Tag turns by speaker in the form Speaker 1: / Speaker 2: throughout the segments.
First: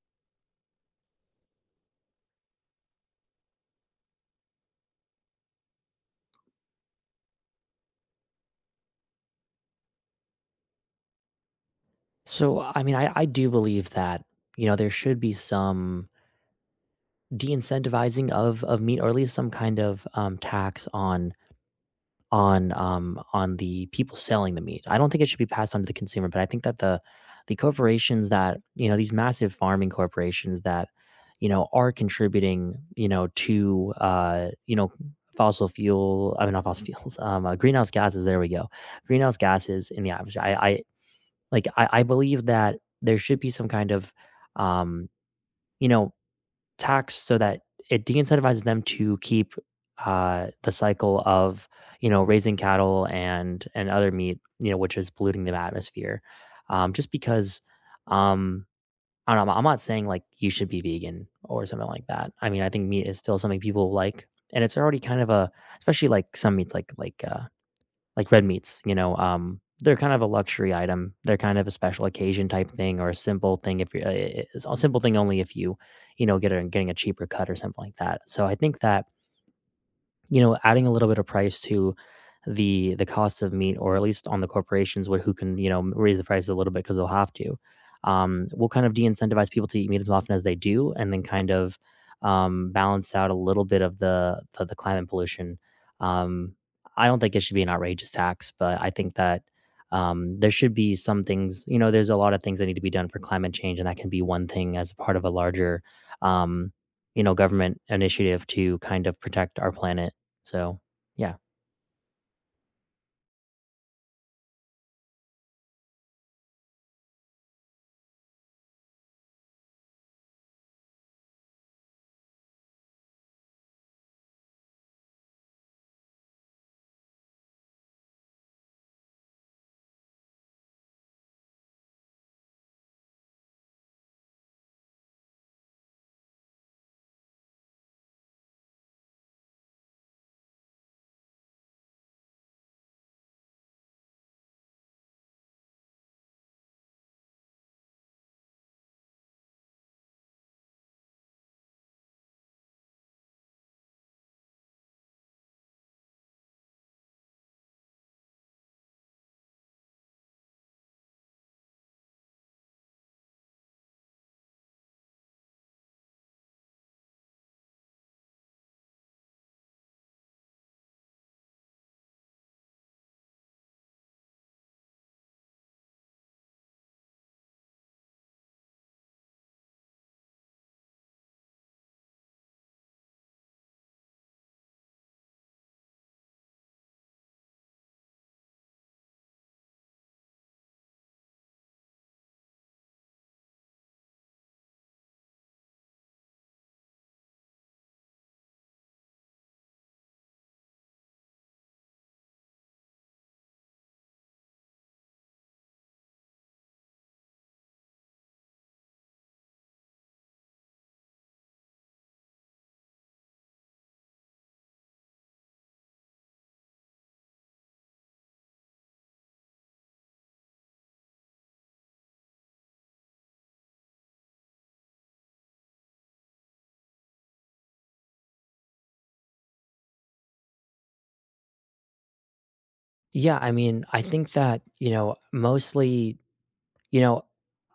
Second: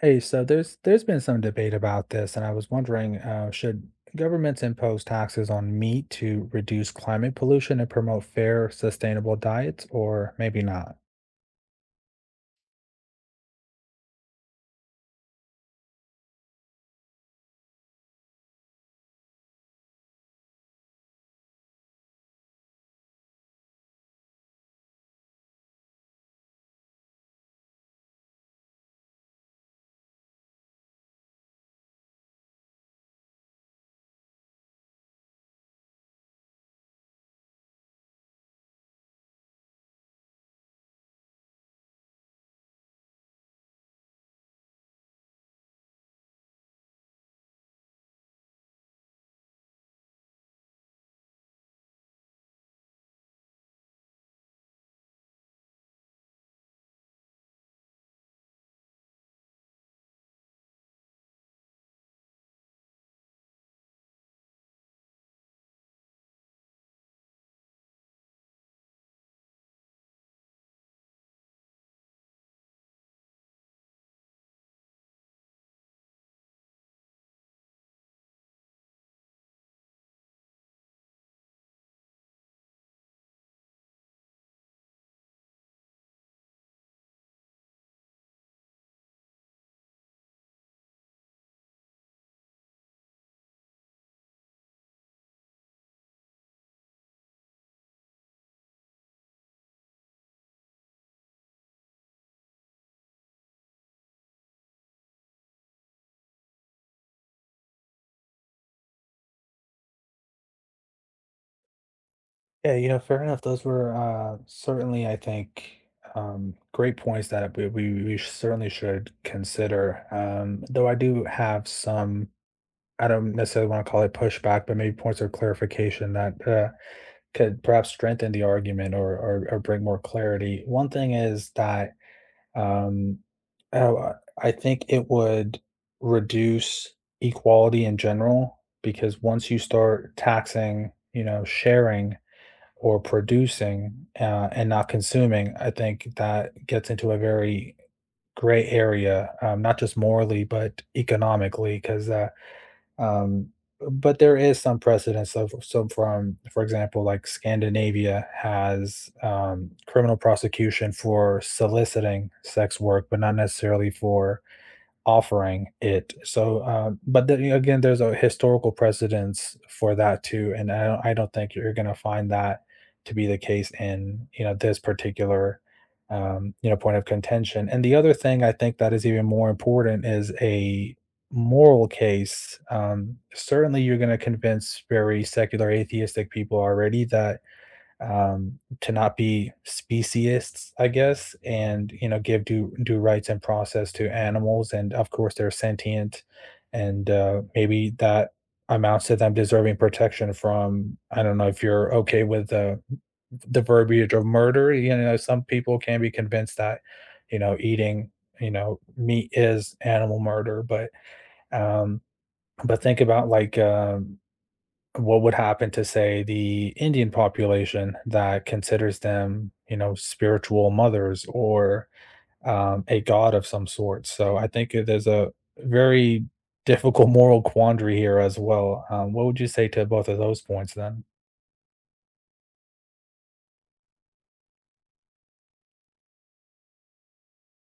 Speaker 1: Hey, so there's been some debate about this, and I was wondering, should governments impose taxes on meat to reduce climate pollution and promote fair, sustainable diets, or maybe not?
Speaker 2: So, I mean, I do believe that, you know, there should be some de-incentivizing of meat, or at least some kind of tax on the people selling the meat. I don't think it should be passed on to the consumer, but I think that the corporations that, you know, these massive farming corporations that, you know, are contributing, you know, to you know, fossil fuel, I mean not fossil fuels, greenhouse gases, there we go. Greenhouse gases in the atmosphere. I believe that there should be some kind of um, you know, tax so that it de-incentivizes them to keep the cycle of, you know, raising cattle and other meat, you know, which is polluting the atmosphere. Just because um I don't know, I'm not saying like you should be vegan or something like that. I mean, I think meat is still something people like. And it's already kind of a, especially like some meats like red meats, you know, they're kind of a luxury item. They're kind of a special occasion type thing, or a simple thing if you're it's a simple thing only if you, you know, getting a cheaper cut or something like that. So I think that, you know, adding a little bit of price to the cost of meat, or at least on the corporations where, who can, you know, raise the prices a little bit because they'll have to, will kind of de-incentivize people to eat meat as often as they do, and then kind of balance out a little bit of the climate pollution. Um, I don't think it should be an outrageous tax, but I think that, there should be some things. You know, there's a lot of things that need to be done for climate change, and that can be one thing as a part of a larger, um, you know, government initiative to kind of protect our planet, so, yeah.
Speaker 1: Yeah, you know, fair enough. Those were certainly, I think, great points that we certainly should consider. Though I do have some, I don't necessarily want to call it pushback, but maybe points of clarification that could perhaps strengthen the argument or bring more clarity. One thing is that Um, oh, I think it would reduce equality in general, because once you start taxing, you know, sharing or producing, and not consuming, I think that gets into a very gray area, not just morally, but economically, 'cause, um, but there is some precedence of some from, for example, like Scandinavia has criminal prosecution for soliciting sex work, but not necessarily for offering it. So, but then again, there's a historical precedence for that too, and I don't think you're going to find that to be the case in, you know, this particular you know, point of contention. And the other thing I think that is even more important is a moral case. Certainly, you're going to convince very secular atheistic people already that to not be speciesists, I guess, and you know, give due rights and process to animals, and of course they're sentient, and maybe that amounts to them deserving protection from. I don't know if you're okay with the verbiage of murder. You know, some people can be convinced that, you know, eating, you know, meat is animal murder, um, but think about like, what would happen to, say, the Indian population that considers them, you know, spiritual mothers or a god of some sort. So I think there's a very difficult moral quandary here as well. What would you say to both of those points then?
Speaker 2: Yeah, I mean, I think that, you know, mostly, you know,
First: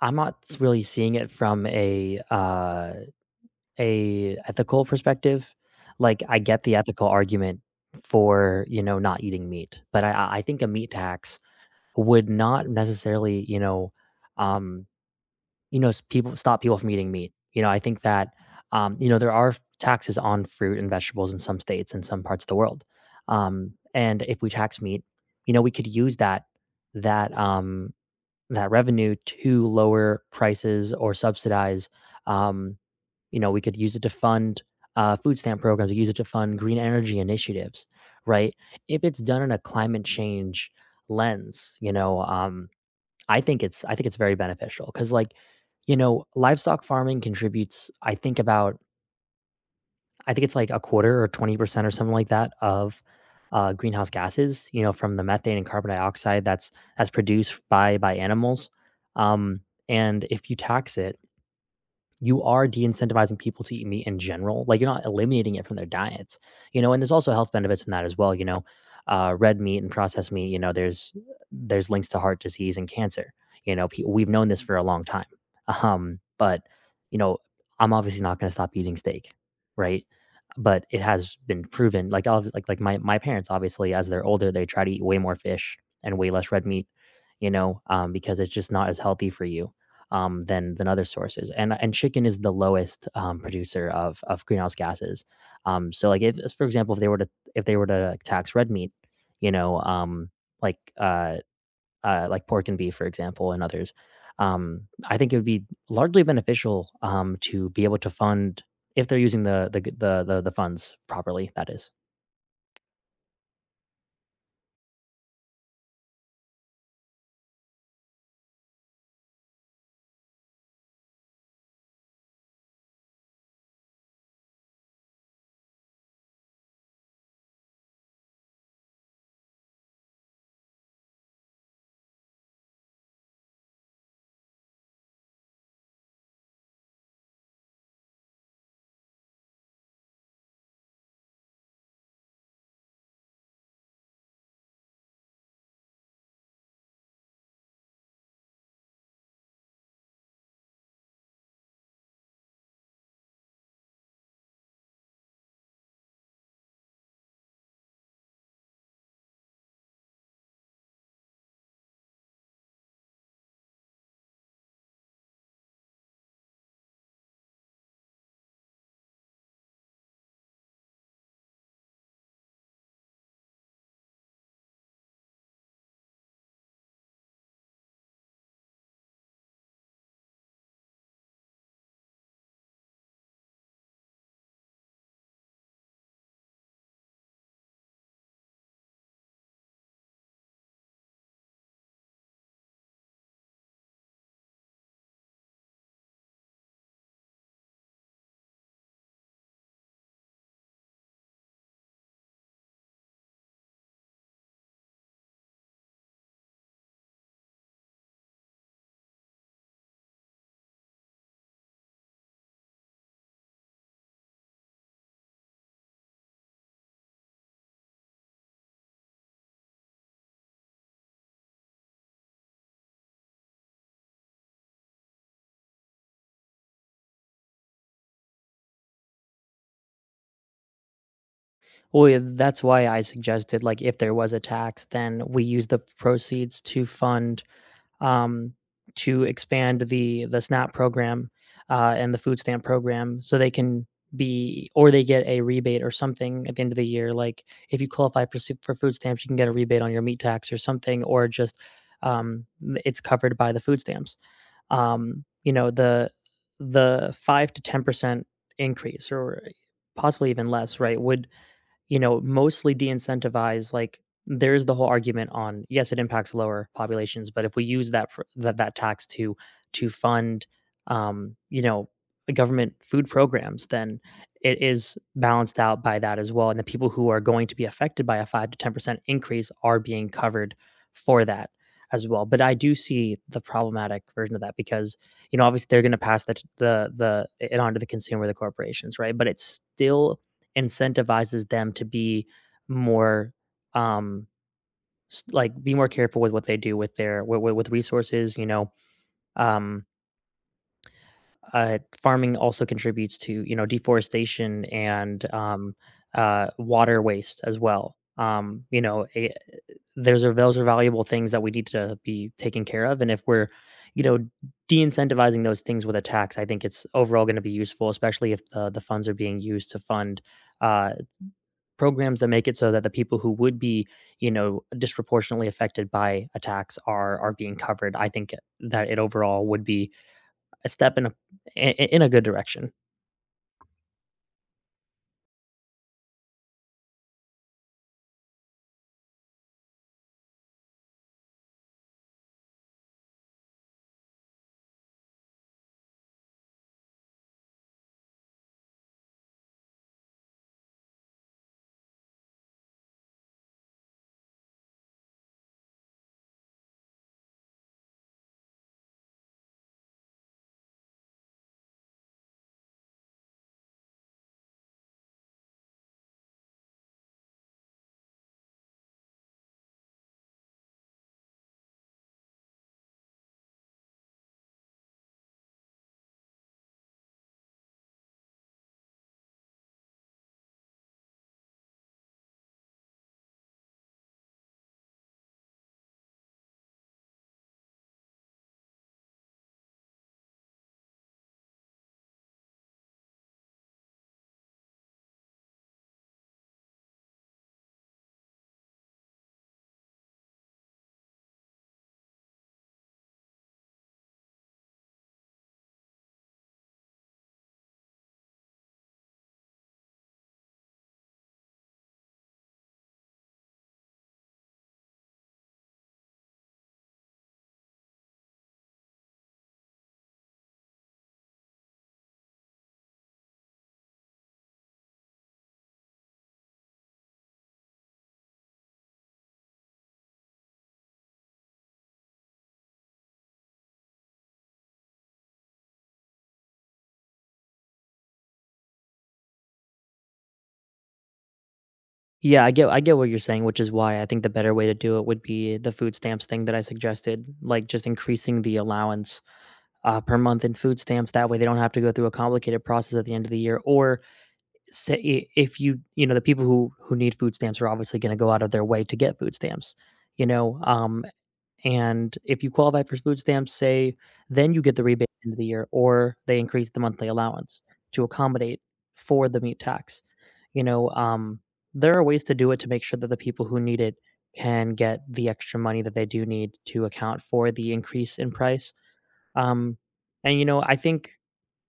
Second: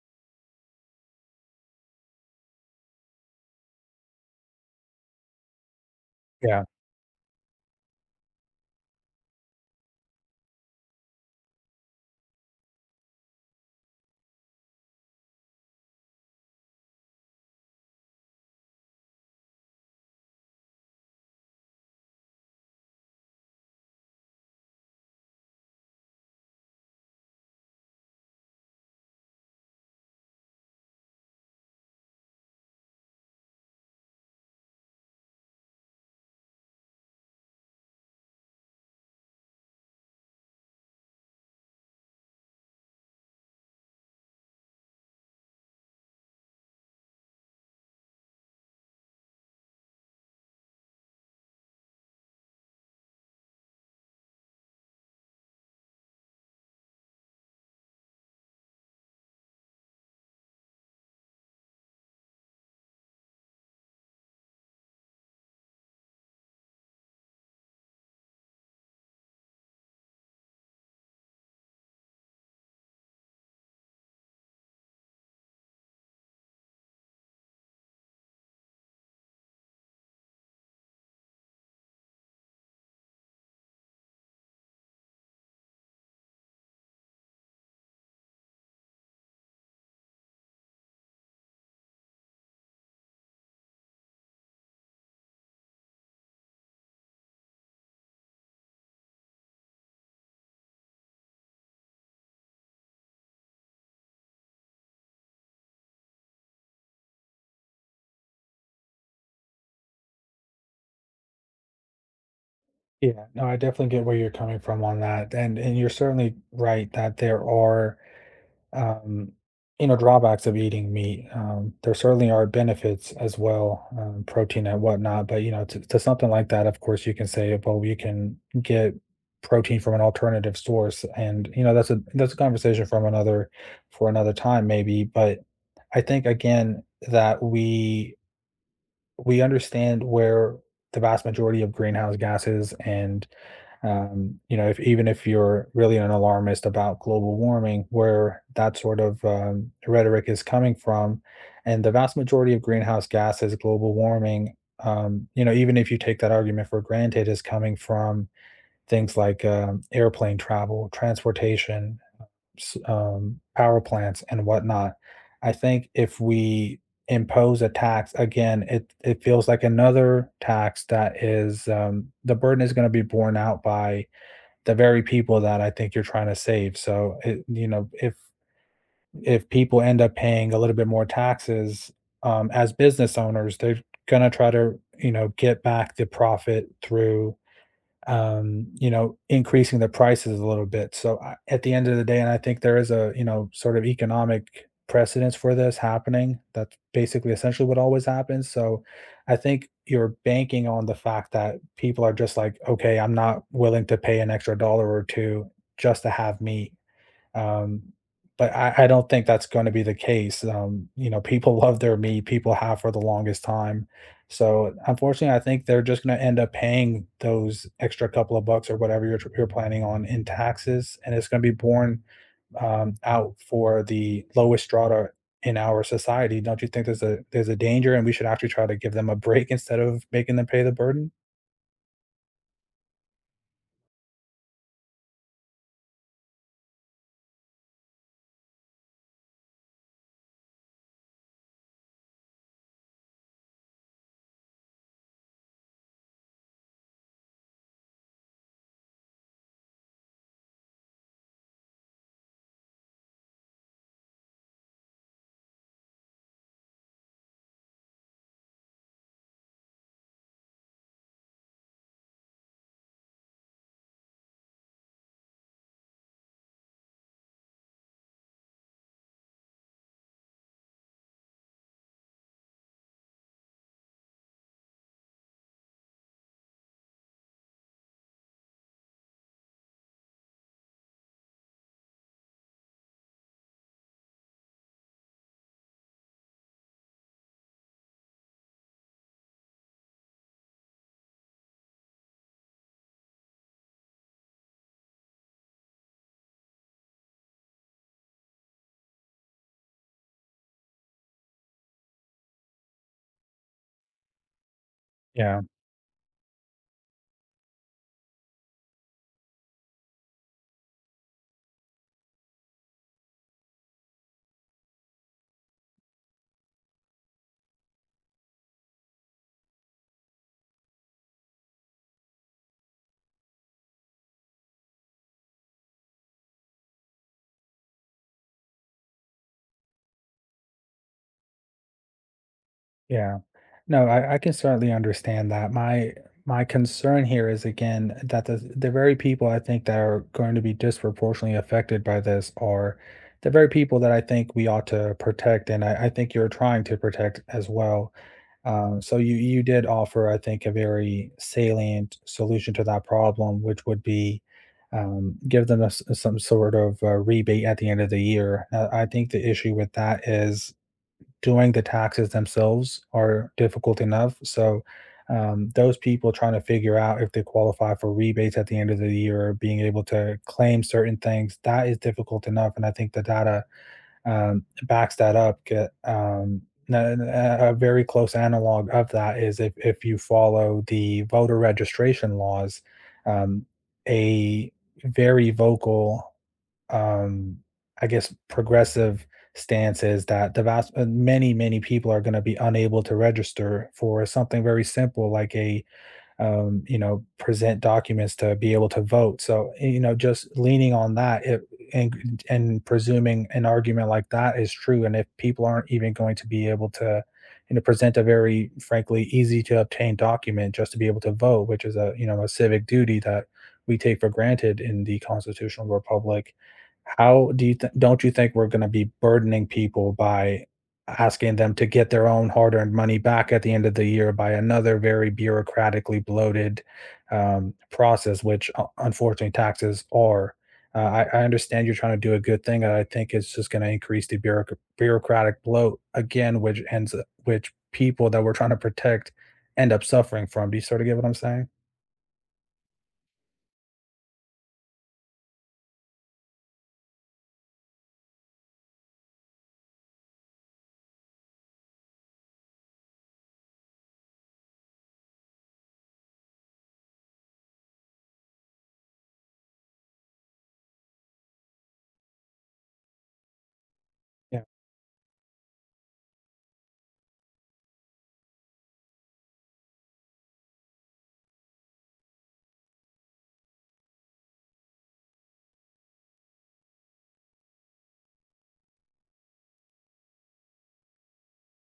Speaker 2: I'm not really seeing it from a ethical perspective. Like I get
Speaker 1: Yeah,
Speaker 2: the ethical argument for, you know, not eating meat, but I think a meat tax would not necessarily, you know, um people stop people from eating meat. You know, I think that, you know, there are taxes on fruit and vegetables in some states and some parts of the world. And if we tax meat, you know, we could use that um, that revenue to lower prices or subsidize. Um, you know, we could use it to fund food stamp programs. We use it to fund green energy initiatives, right? If it's done in a climate change lens, you know, I think it's very beneficial because, like, you know, livestock farming contributes, I think it's like a quarter or 20% or something like that of greenhouse gases, you know, from the methane and carbon dioxide that's produced by animals. Um, and if you tax it, you are de-incentivizing people to eat meat in general. Like, you're not eliminating it from their diets, you know. And there's also health benefits in that as well. You know, red meat and processed meat. You know, there's links to heart disease and cancer. You know, we've known this for a long time. But you know, I'm obviously not going to stop eating steak, right? But it has been proven. Like, like my parents, obviously, as they're older, they try to eat way more fish and way less red meat. You know, because it's just not as healthy for you than other sources. And chicken is the lowest producer of greenhouse gases. So, like, if, for example, if they were to tax red meat, you know, like uh, like pork and beef, for example, and others, I think it would be largely beneficial, to be able to fund, if they're using the funds properly. That is.
Speaker 1: yeah. No, I definitely get where you're coming from on that, and you're certainly right that there are um, you know, drawbacks of eating meat. There certainly are benefits as well, protein and whatnot. But you know, to something like that, of course, you can say, well, you can get protein from an alternative source, and you know, that's a conversation from another, for another time, maybe. But I think again that we understand where the vast majority of greenhouse gases and you know, if even if you're really an alarmist about global warming, where that sort of rhetoric is coming from, and the vast majority of greenhouse gases, global warming, you know, even if you take that argument for granted, is coming from things like airplane travel, transportation, power plants, and whatnot. I think if we impose a tax again, it feels like another tax that is, the burden is going to be borne out by the very people that I think you're trying to save. So, you know, if people end up paying a little bit more taxes as business owners, they're gonna try to, you know, get back the profit through you know, increasing the prices a little bit. So I, at the end of the day, and I think there is a, you know, sort of economic precedence for this happening. That's basically essentially what always happens. So I think you're banking on the fact that people are just like, okay, I'm not willing to pay an extra dollar or two just to have meat, um, but I don't think that's going to be the case. You know, people love their meat. People have for the longest time. So unfortunately, I think they're just going to end up paying those extra couple of bucks or whatever you're planning on in taxes, and it's going to be borne out for the lowest strata in our society. Don't you think there's a danger, and we should actually try to give them a break instead of making them pay the burden?
Speaker 2: Well, yeah, that's why I suggested, like, if there was a tax, then we use the proceeds to fund, um, to expand the SNAP program, and the food stamp program, so they can be, or they get a rebate or something at the end of the year. Like, if you qualify for, food stamps, you can get a rebate on your meat tax or something, or just, um, it's covered by the food stamps. You know, the 5 to 10% increase, or possibly even less, right? Would, you know, mostly de-incentivize, like, there's the whole argument on, yes, it impacts lower populations, but if we use that pr- that that tax to fund, you know, government food programs, then it is balanced out by that as well. And the people who are going to be affected by a 5 to 10% increase are being covered for that as well. But I do see the problematic version of that, because, you know, obviously they're going to pass the it on to the consumer, the corporations, right? But it's still incentivizes them to be more, um be more careful with what they do with their with resources, you know, um farming also contributes to, you know, deforestation, and
Speaker 1: Yeah.
Speaker 2: water waste as well. You know, it, there's are those are valuable things that we need to be taking care of, and if we're, you know, de-incentivizing those things with a tax, I think it's overall going to be useful, especially if the funds are being used to fund uh, programs that make it so that the people who would be, you know, disproportionately affected by attacks are being covered. I think that it overall would be a step in a, in a good direction.
Speaker 1: Yeah. No, I can certainly understand that. My concern here is again that the very people I think that are going to be disproportionately affected by this are the very people that I think we ought to protect, and I think you're trying to protect as well. So you did offer, I think, a very salient solution to that problem, which would be give them a s some sort of rebate at the end of the year. I think the issue with that is doing the taxes themselves are difficult enough. So those people trying to figure out if they qualify for rebates at the end of the year or being able to claim certain things, that is difficult enough. And I think the data backs that up. A, a very close analog of that is if you follow the voter registration laws, um, a very vocal um I guess progressive stance is that the vast many many people are going to be unable to register for something very simple like a, you know, present documents to be able to vote. So, you know, just leaning on that, and presuming an argument like that is true, and if people aren't even going to be able to, you know, present a very frankly easy to obtain document just to be able to vote, which is a, you know, a civic duty that we take for granted in the constitutional republic. How do don't you think we're going to be burdening people by asking them to get their own hard-earned money back at the end of the year by another very bureaucratically bloated process, which unfortunately taxes are. I understand you're trying to do a good thing, and I think it's just going to increase the bureaucratic bloat again, which people that we're trying to protect end up suffering from. Do you sort of get what I'm saying?
Speaker 2: Yeah, I get what you're saying, which is why I think the better way to do it would be the food stamps thing that I suggested, like just increasing the allowance, per month in food stamps. That way, they don't have to go through a complicated process at the end of the year. Or say, if you, you know, the people who need food stamps are obviously going to go out of their way to get food stamps. You know, um, and if you qualify for food stamps, say,
Speaker 1: Yeah,
Speaker 2: then you get the rebate at the end of the year, or they increase the monthly allowance to accommodate for the meat tax. You know, there are ways to do it to make sure that the people who need it can get the extra money that they do need to account for the increase in price. Um, and you know, I think,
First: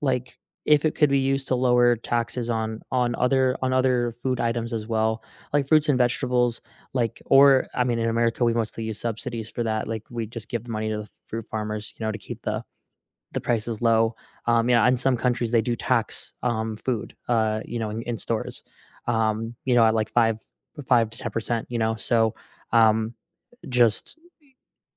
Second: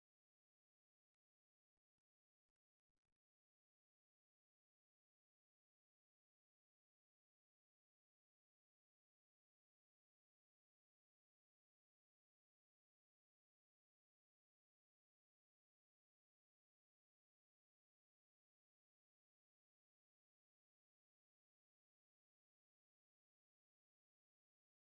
Speaker 2: like, if it could be used to lower taxes on other food items as well, like fruits and vegetables. Like, or, I mean, in America we mostly use subsidies for that, like we just give the money to the fruit farmers, you know, to keep the prices low. Yeah, in some countries they do tax food, you know, in stores, you know, at like 5 to 10%, you know. So um just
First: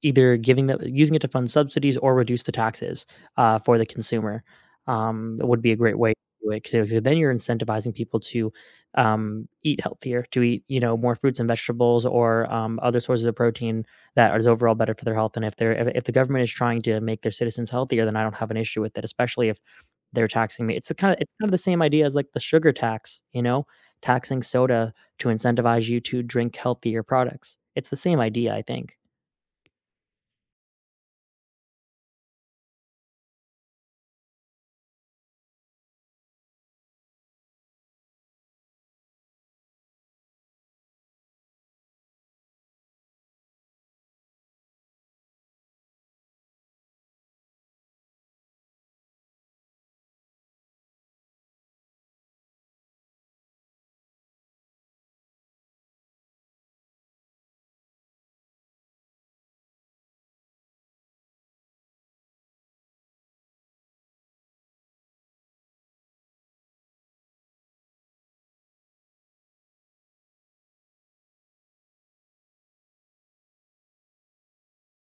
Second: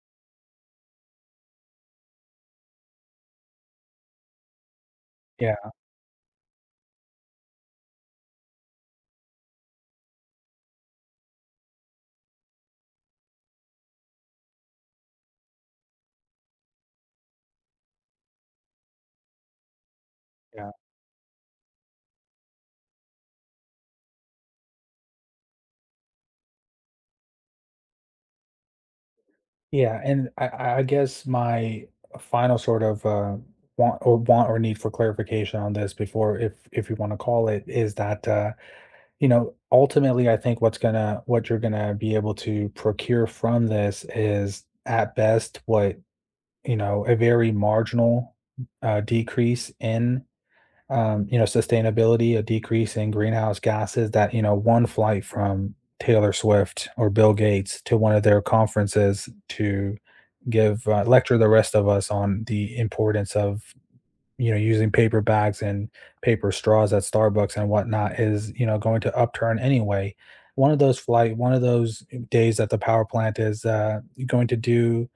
Speaker 2: either giving the, using it to fund subsidies or reduce the taxes, for the consumer, that would be
Speaker 1: yeah,
Speaker 2: a great way to do it. Because then you're incentivizing people to, eat healthier, to eat, you know, more fruits and vegetables, or, other sources of protein that is overall better for their health. And if they're, if the government is trying to make their citizens healthier, then I don't have an issue with it, especially if they're taxing
Speaker 1: yeah,
Speaker 2: me. It's the kinda it's kind of the same idea as, like, the sugar tax, you know? Taxing soda to incentivize you to drink healthier products. It's the same idea, I think.
Speaker 1: yeah, and I guess my final sort of, want or need for clarification on this before if you wanna call it, is that, you know, ultimately, I think what you're gonna be able to procure from this is at best what, you know, a very marginal decrease in, you know, sustainability, a decrease in greenhouse gases that, you know, one flight from Taylor Swift or Bill Gates to one of their conferences to give lecture the rest of us on the importance of, you know, using paper bags and paper straws at Starbucks and whatnot is, you know, going to upturn anyway one of those days that the power plant is, going to do,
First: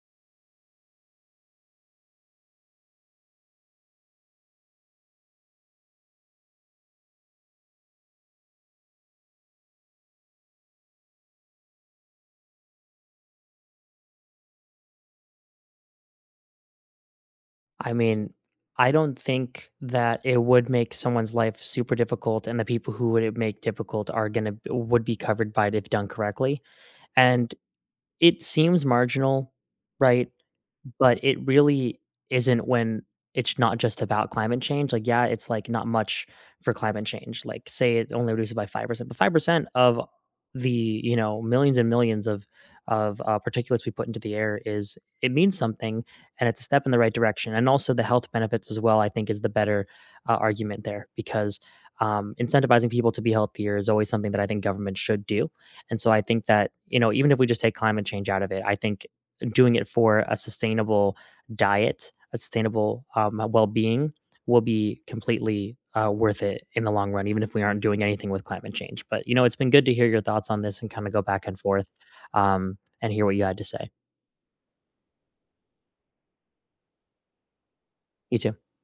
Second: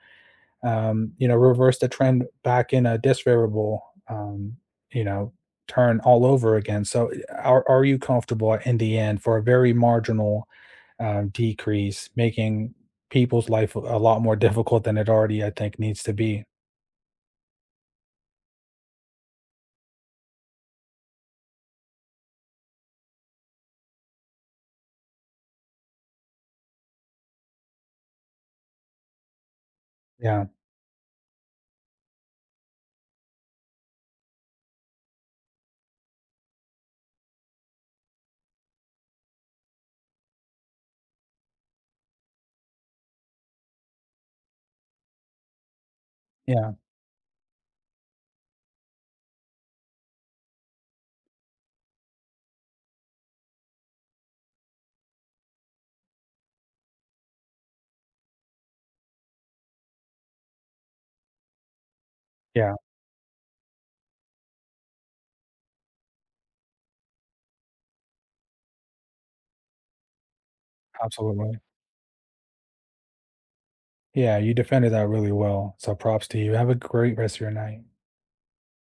Speaker 1: you know, reverse the trend back in a disfavorable um, you know, turn all over again. So are you comfortable in the end for a very marginal decrease, making people's life a lot more difficult than it already I think needs to be?
Speaker 2: I mean, I don't think that it would make someone's life super difficult, and the people who would it make difficult are gonna would be covered by it if done correctly. And it seems marginal, right?
Speaker 1: Yeah,
Speaker 2: But it really isn't, when it's not just about climate change. Like, yeah, it's like not much for climate change. Like, say it only reduces by 5%, but 5% of the, you know, millions and millions of, particulates we put into the air, is, it means something, and it's a
Speaker 1: yeah,
Speaker 2: step in the right direction. And also the health benefits as well, I think is the better, argument there, because, incentivizing people to be healthier is always something that I think government should do. And so I think that, you know, even if we just take climate change out of it, I think doing it for a sustainable diet, a
Speaker 1: yeah,
Speaker 2: sustainable, well-being will be completely, worth it in the long run, even if we aren't doing anything with climate change. But you know, it's been good to hear your thoughts on this and kind of go back and
Speaker 1: absolutely.
Speaker 2: forth, and hear what you had to say.
Speaker 1: Yeah, you defended that really well. So props to you. Have a great rest of your night.
Speaker 2: You too.